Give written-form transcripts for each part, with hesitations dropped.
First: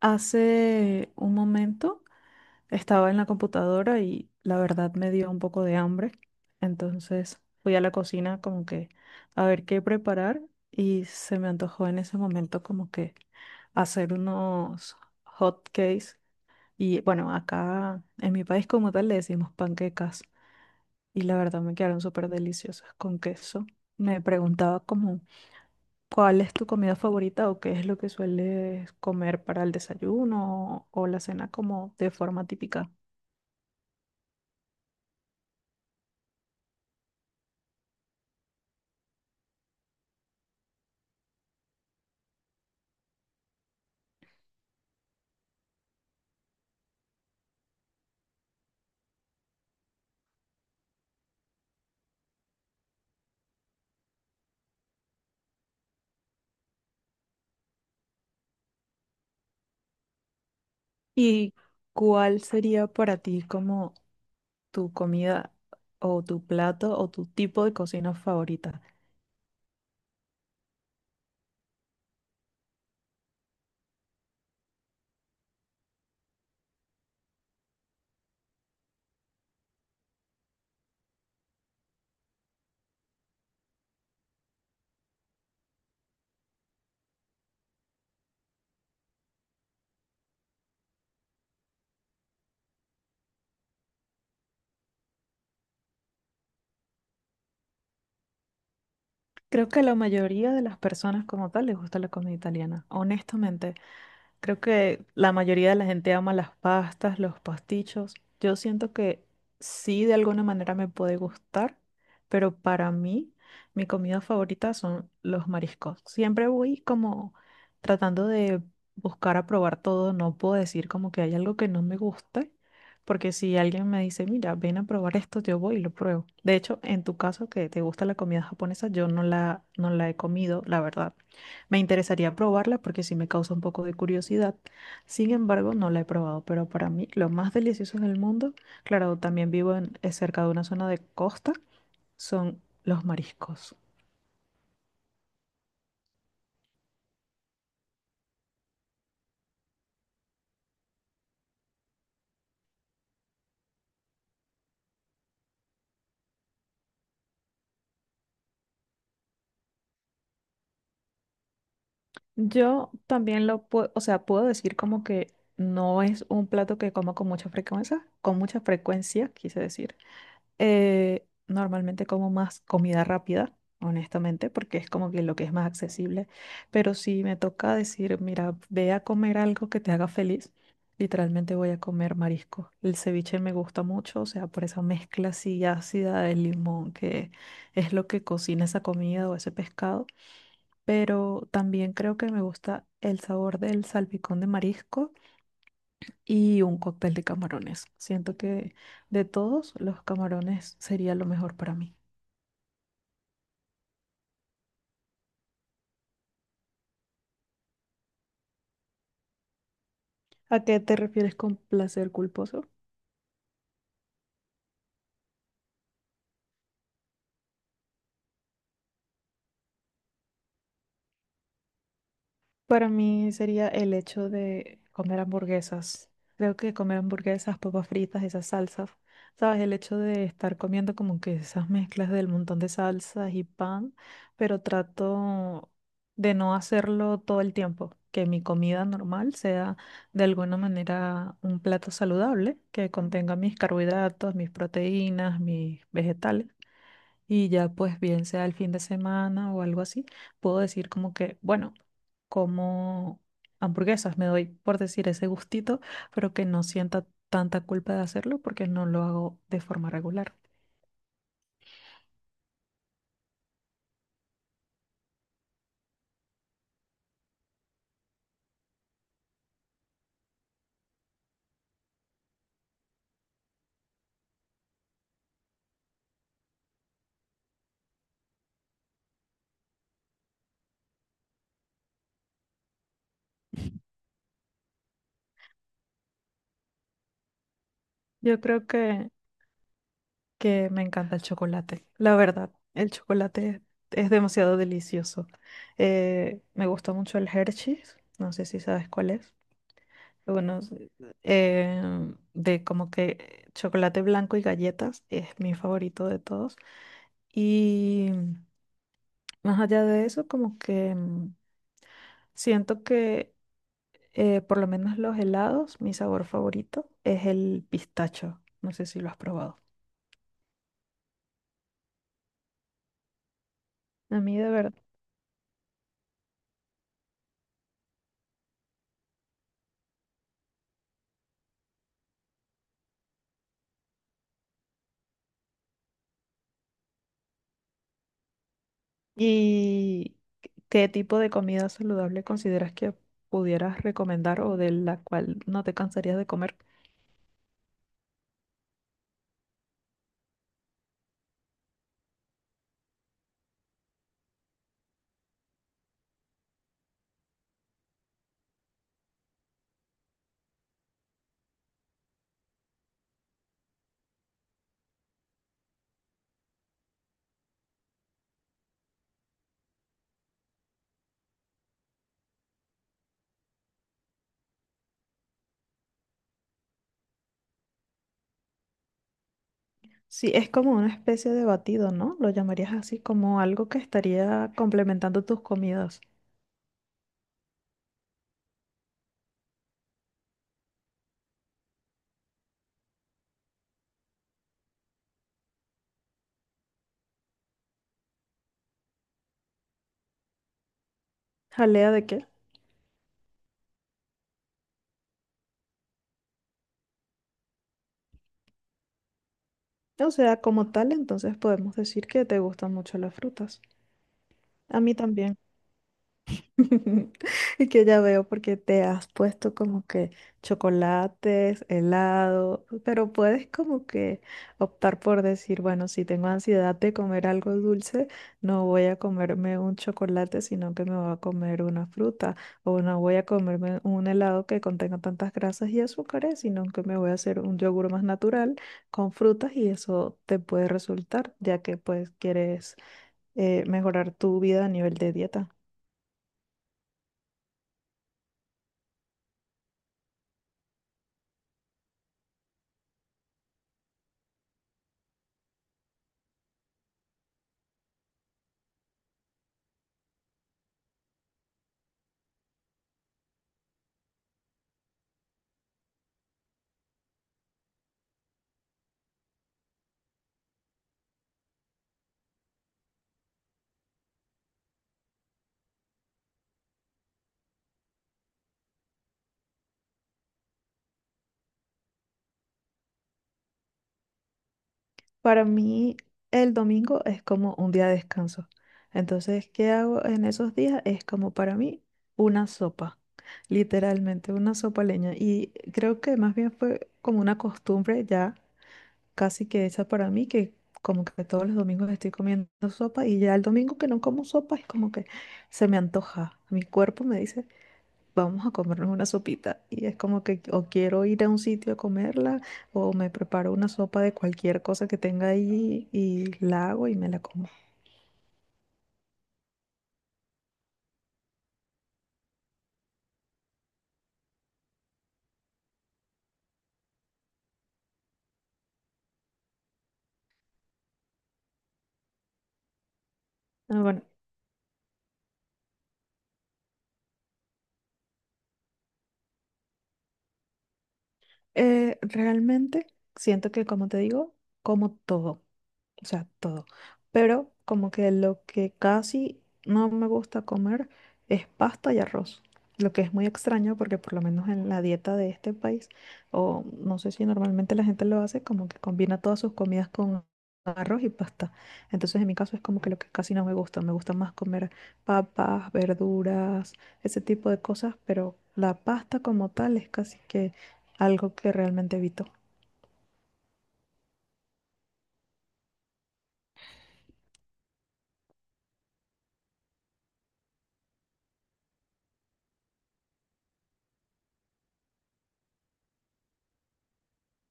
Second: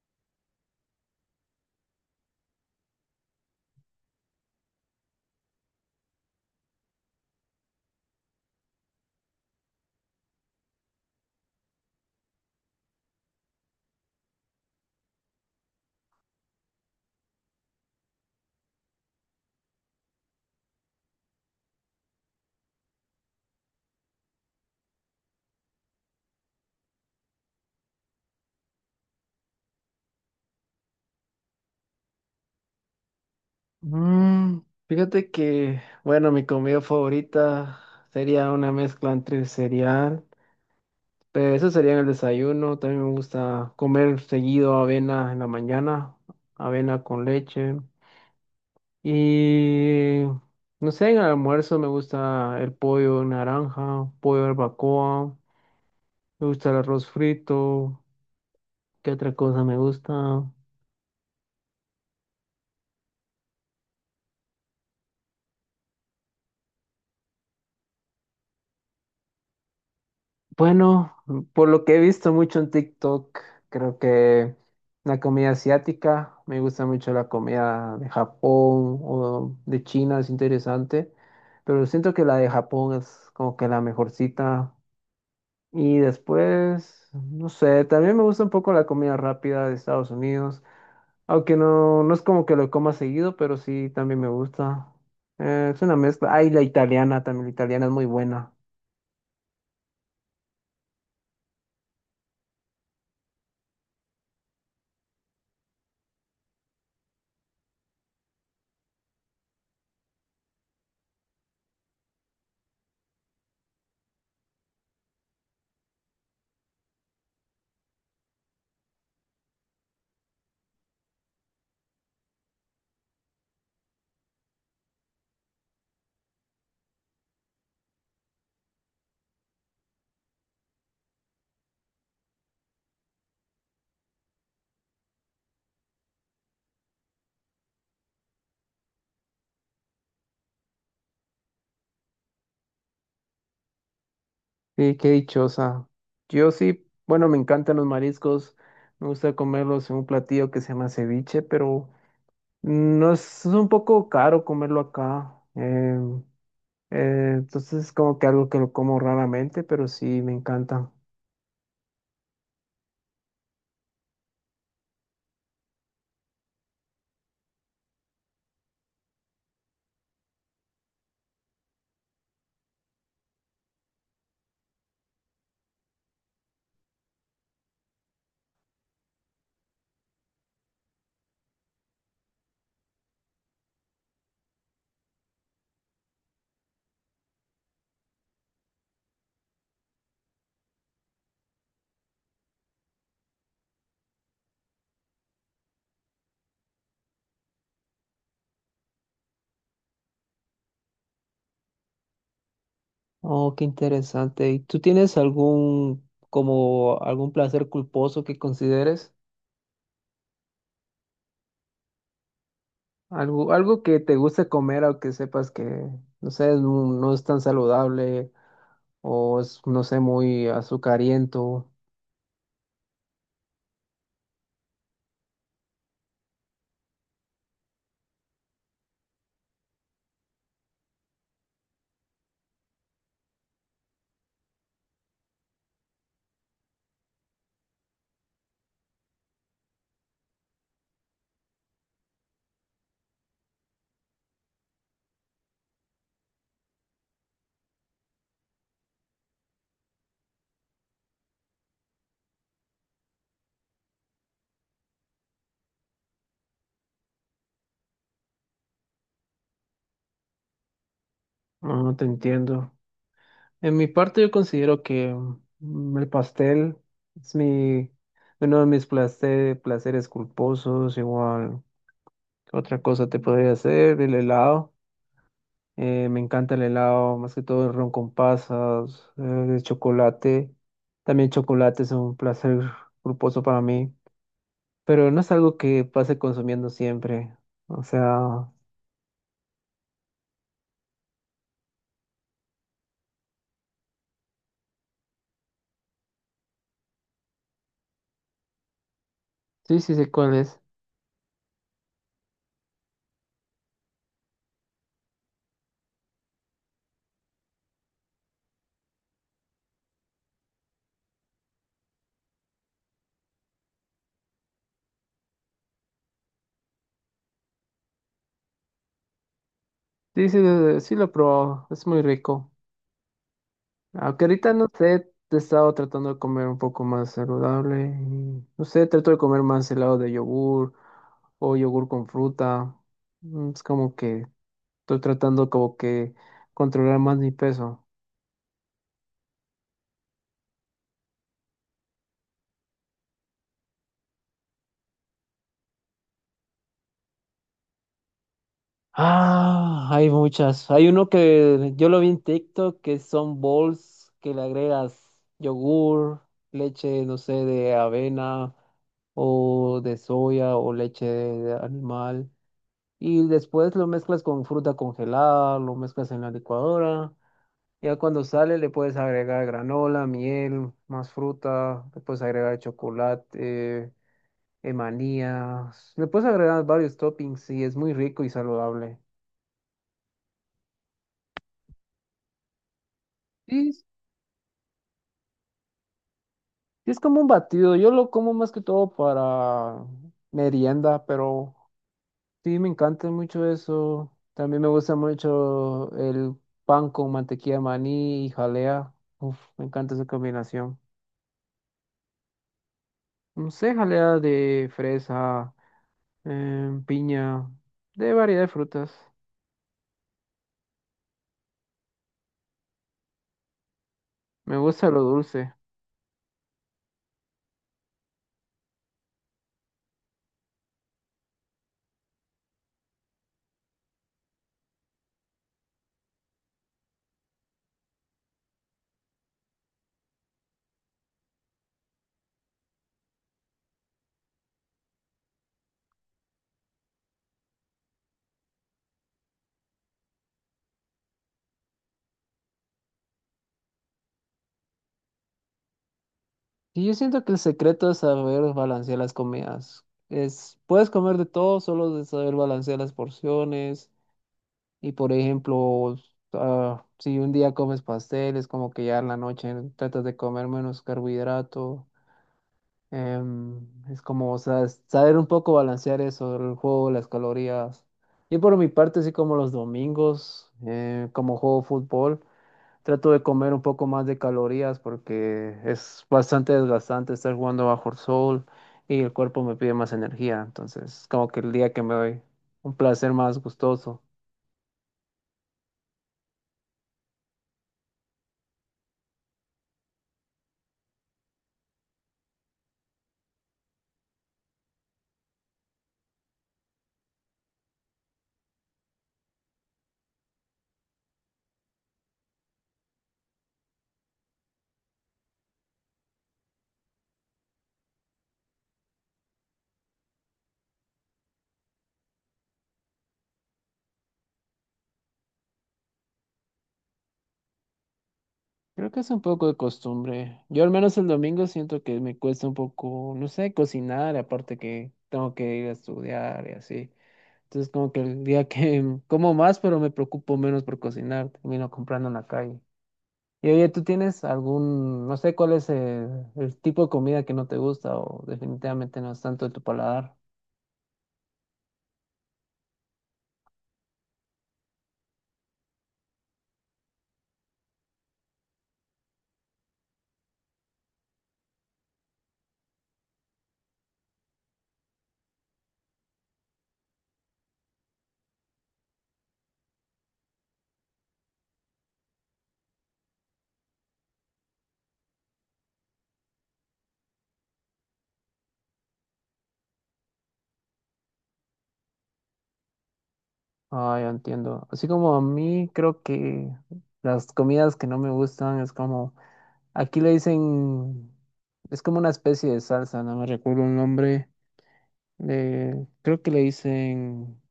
Hace un momento estaba en la computadora y la verdad me dio un poco de hambre. Entonces fui a la cocina como que a ver qué preparar y se me antojó en ese momento como que hacer unos hot cakes. Y bueno, acá en mi país como tal le decimos panquecas y la verdad me quedaron súper deliciosas con queso. Me preguntaba como ¿cuál es tu comida favorita o qué es lo que sueles comer para el desayuno o la cena como de forma típica? Mm, fíjate que, bueno, mi comida favorita sería una mezcla entre cereal, pero eso sería en el desayuno. También me gusta comer seguido avena en la mañana, avena con leche. Y no sé, en el almuerzo me gusta el pollo en naranja, pollo barbacoa, me gusta el arroz frito. ¿Qué otra cosa me gusta? ¿Y cuál sería para ti como tu comida o tu plato o tu tipo de cocina favorita? Bueno, por lo que he visto mucho en TikTok, creo que la comida asiática, me gusta mucho la comida de Japón o de China, es interesante, pero siento que la de Japón es como que la mejorcita. Y después, no sé, también me gusta un poco la comida rápida de Estados Unidos, aunque no, no es como que lo coma seguido, pero sí también me gusta. Es una mezcla. Ay, la italiana también, la italiana es muy buena. Creo que a la mayoría de las personas como tal les gusta la comida italiana, honestamente. Creo que la mayoría de la gente ama las pastas, los pastichos. Yo siento que sí, de alguna manera me puede gustar, pero para mí, mi comida favorita son los mariscos. Siempre voy como tratando de buscar a probar todo. No puedo decir como que hay algo que no me guste, porque si alguien me dice, mira, ven a probar esto, yo voy y lo pruebo. De hecho, en tu caso, que te gusta la comida japonesa, yo no la he comido, la verdad. Me interesaría probarla porque sí me causa un poco de curiosidad. Sin embargo, no la he probado, pero para mí lo más delicioso en el mundo, claro, también vivo en- cerca de una zona de costa, son los mariscos. Sí, qué dichosa. Yo sí, bueno, me encantan los mariscos, me gusta comerlos en un platillo que se llama ceviche, pero no es, es un poco caro comerlo acá. Entonces es como que algo que lo como raramente, pero sí me encanta. Yo también lo puedo, o sea, puedo decir como que no es un plato que como con mucha frecuencia, quise decir. Normalmente como más comida rápida, honestamente, porque es como que lo que es más accesible. Pero si me toca decir, mira, ve a comer algo que te haga feliz, literalmente voy a comer marisco. El ceviche me gusta mucho, o sea, por esa mezcla así ácida del limón, que es lo que cocina esa comida o ese pescado. Pero también creo que me gusta el sabor del salpicón de marisco y un cóctel de camarones. Siento que de todos los camarones sería lo mejor para mí. Oh, qué interesante. ¿Y tú tienes algún, como algún placer culposo que consideres? ¿A qué te refieres con placer culposo? Algo, algo que te guste comer, aunque sepas que, no sé, no es tan saludable o es, no sé, muy azucariento. Para mí sería el hecho de comer hamburguesas. Creo que comer hamburguesas, papas fritas, esas salsas, ¿sabes? El hecho de estar comiendo como que esas mezclas del montón de salsas y pan, pero trato de no hacerlo todo el tiempo. Que mi comida normal sea de alguna manera un plato saludable que contenga mis carbohidratos, mis proteínas, mis vegetales y ya pues bien sea el fin de semana o algo así, puedo decir como que, bueno, como hamburguesas, me doy por decir ese gustito, pero que no sienta tanta culpa de hacerlo porque no lo hago de forma regular. No, no te entiendo. En mi parte yo considero que el pastel es mi, uno de mis placeres culposos, igual. ¿Qué otra cosa te podría hacer? El helado. Me encanta el helado, más que todo el ron con pasas, el chocolate. También chocolate es un placer culposo para mí, pero no es algo que pase consumiendo siempre. O sea, Yo creo que me encanta el chocolate. La verdad, el chocolate es demasiado delicioso. Me gusta mucho el Hershey's, no sé si sabes cuál es. sí, sí sé cuál Bueno, es. eh, de como que chocolate blanco y galletas es mi favorito de todos. Y más allá de eso, como que siento que por lo menos los helados, mi sabor favorito es el pistacho. No sé si lo has probado. Sí, sí, sí lo probó, es muy rico. A Aunque mí de ahorita no verdad. sé, he estado tratando de comer un poco más saludable. Y, no sé, trato de comer más helado de yogur o yogur con fruta. Mm, es como que estoy tratando como que controlar más mi peso. ¿Y qué tipo de comida saludable consideras que pudieras recomendar o de la cual no te cansarías de comer? Ah, hay muchas. Hay uno que yo lo vi en TikTok que son bowls que le agregas yogur, leche, no sé, de avena o de soya o leche de animal. Y después lo mezclas con fruta congelada, lo mezclas en la licuadora. Ya cuando sale le puedes agregar granola, miel, más fruta, le puedes agregar chocolate, manías, le puedes agregar varios toppings y es muy rico y saludable. Sí, es como una especie de batido, ¿no? Lo llamarías así como Sí algo que es, estaría complementando tus comidas. sí es como un batido, yo lo como más que todo para merienda, pero sí me encanta mucho eso. También me gusta mucho el pan con mantequilla de maní y jalea. Uf, me encanta esa combinación. ¿Jalea de qué? No sé, jalea de fresa, piña, de variedad de frutas. O sea, como tal, entonces podemos decir que te gustan mucho las frutas. Me A gusta mí lo también. dulce. Y que ya veo porque te has puesto como que chocolates, helado, pero puedes como que optar por decir, bueno, si tengo ansiedad de comer algo dulce, no voy a comerme un chocolate, sino que me voy a comer una fruta, o no voy a comerme un helado que contenga tantas grasas y azúcares, sino que me voy a hacer un yogur más natural con frutas y eso te puede resultar, ya que pues quieres mejorar tu vida a nivel de dieta. Y yo siento que el secreto es saber balancear las comidas. Es, puedes comer de todo, solo de saber balancear las porciones. Y por ejemplo, ah, si un día comes pasteles, como que ya en la noche tratas de comer menos carbohidrato. Es como, o sea, es saber un poco balancear eso, el juego, las calorías. Y por mi parte, así como los domingos, como juego fútbol, trato de comer un poco más de calorías porque es bastante desgastante estar jugando bajo el sol y el cuerpo me pide más energía. Entonces, es como que el día que me doy un placer más gustoso. Para mí, el domingo es como un día de descanso. Entonces, ¿qué hago en esos días? Es como para mí una sopa, literalmente una sopa leña. Y creo que más bien fue como una costumbre ya casi que hecha para mí, que como que todos los domingos estoy comiendo sopa y ya el domingo que no como sopa es como que se me antoja. Mi cuerpo me dice, vamos a comernos una sopita. Y es como que o quiero ir a un sitio a comerla o me preparo una sopa de cualquier cosa que tenga ahí y la hago y me la como. Creo que es un poco de costumbre. Yo al menos el domingo siento que me cuesta un poco, no sé, cocinar, aparte que tengo que ir a estudiar y así. Entonces, como que el día que como más, pero me preocupo menos por cocinar, termino comprando en la calle. Y oye, Ah, ¿tú bueno, tienes algún, no sé cuál es el tipo de comida que no te gusta o definitivamente no es tanto de tu paladar? Realmente siento que, como te digo, como todo. O sea, todo. Pero como que lo que casi no me gusta comer es pasta y arroz, lo que es muy extraño porque por lo menos en la dieta de este país, o no sé si normalmente la gente lo hace, como que combina todas sus comidas con arroz y pasta. Entonces en mi caso es como que lo que casi no me gusta, me gusta más comer papas, verduras, ese tipo de cosas, pero la pasta como tal es casi que algo que realmente evito. Ah, ya entiendo. Así como a mí creo que las comidas que no me gustan es como, aquí le dicen, es como una especie de salsa, no me recuerdo el nombre. Creo que le dicen,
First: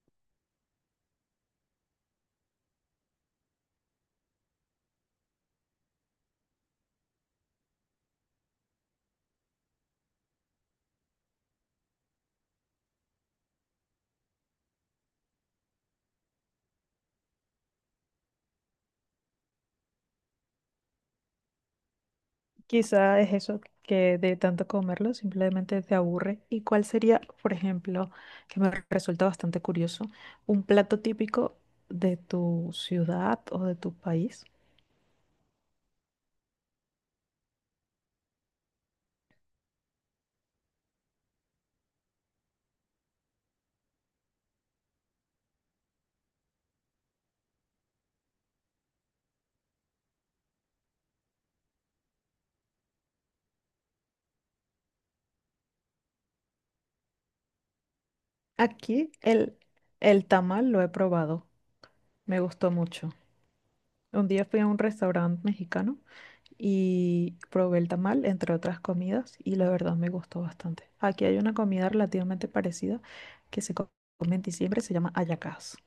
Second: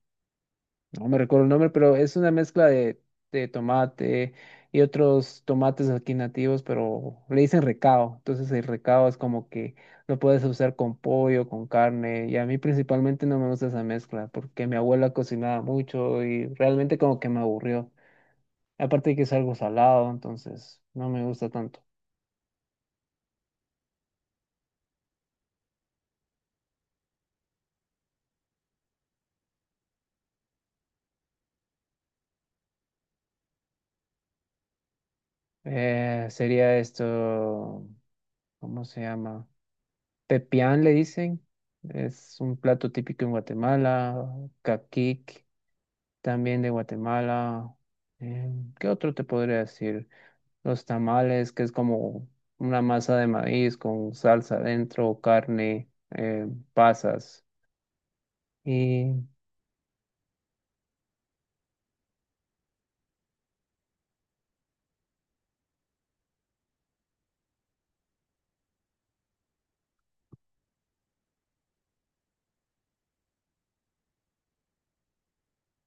no me recuerdo el nombre, pero es una mezcla de tomate y otros tomates aquí nativos, pero le dicen recao. Entonces el recao es como que lo puedes usar con pollo, con carne. Y a mí principalmente no me gusta esa mezcla porque mi abuela cocinaba mucho y realmente como que me aburrió. Aparte de que es algo salado, entonces no me gusta tanto. Quizá es eso que de tanto comerlo simplemente te aburre. ¿Y cuál sería, por ejemplo, que me resulta bastante curioso, un plato típico de tu ciudad o de tu país? Sería esto, ¿cómo se llama? Pepián le dicen. Es un plato típico en Guatemala, caquic. También de Guatemala. eh, ¿Qué otro te podría decir? Los tamales, que es como una masa de maíz con salsa adentro, carne, pasas. Aquí Y, el tamal lo he probado, me gustó mucho. Un día fui a un restaurante mexicano y probé el tamal, entre otras comidas, y la verdad me gustó bastante. Aquí hay una comida relativamente parecida que se co- come en diciembre, se llama hallacas.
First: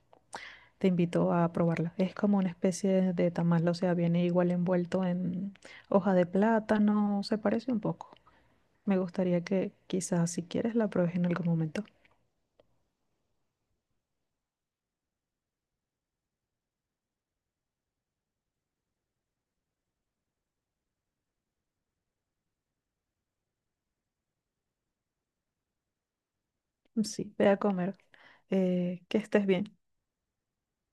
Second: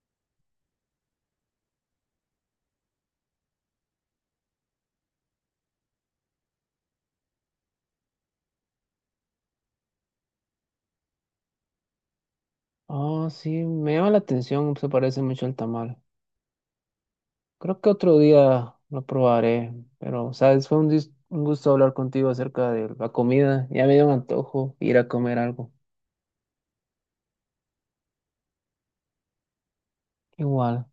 Te invito a probarla. Es como una especie de tamal, o sea, viene igual envuelto en hoja de plátano, se parece un poco. Me gustaría que quizás si quieres la pruebes en algún momento. oh, sí, me llama la atención, se parece mucho al tamal. Creo que otro día lo probaré, pero, sabes, fue un, un gusto hablar contigo acerca de la comida. Ya me dio un antojo ir a comer algo. Sí, ve a comer. Que estés bien. Igual.